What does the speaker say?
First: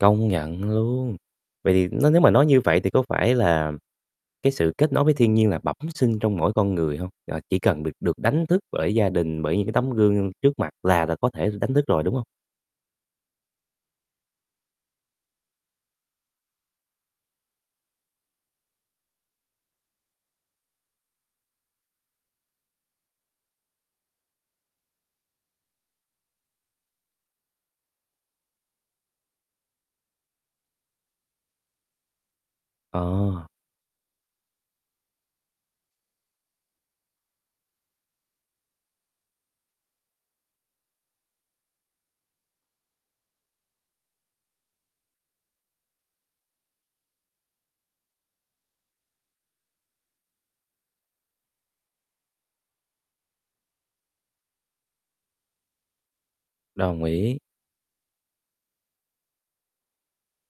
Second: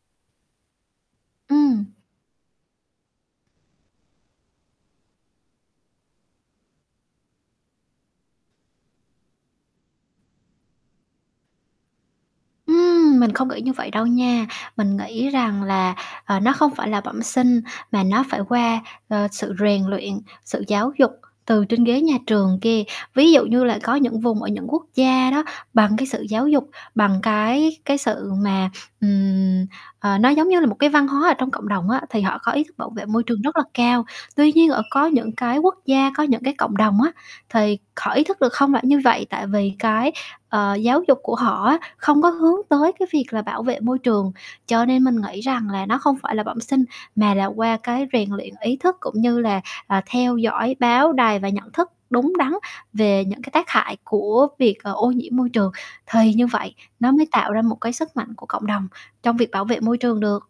Công nhận luôn. Vậy Ừm. thì nếu mà nói như vậy thì có phải là cái sự kết nối với thiên nhiên là bẩm sinh trong mỗi con người hông? Ờ, chỉ cần được được đánh thức bởi gia đình, bởi những cái tấm gương trước mặt là là có thể đánh thức rồi, đúng hông? Ừm, mình không nghĩ như vậy đâu nha. Mình nghĩ rằng là, ờ, nó không phải là bẩm sinh mà nó phải qua, ờ, sự rèn uyện, sự giáo dục từ trên ghế nhà trường kia. Ví dụ như là có những vùng ở những quốc gia đó, bằng cái sự giáo dục, bằng cái cái sự mà, ừm, ờ, nó giống như là một cái văn hóa ở trong cộng đồng á thì họ có ý thức bảo vệ môi trường Ờ. rất là cao. Tuy nhiên, ở có những cái quốc gia, có những cái cộng đồng á, thì họ ý thức được không phải như vậy, tại vì cái, ờ, giáo dục của họ á không có hướng tới cái việc là bảo vệ môi trường. Cho nên mình nghĩ rằng là nó không phải là bẩm sinh mà là qua cái rèn luyện ý thức cũng như là, ờ, theo dõi báo đài và nhận thức đúng đắn về những cái tác hại của việc, ờ, ô nhiễm môi trường thì như vậy Đồng nó mới ý. tạo ra một cái sức mạnh của cộng đồng trong việc bảo vệ môi trường được.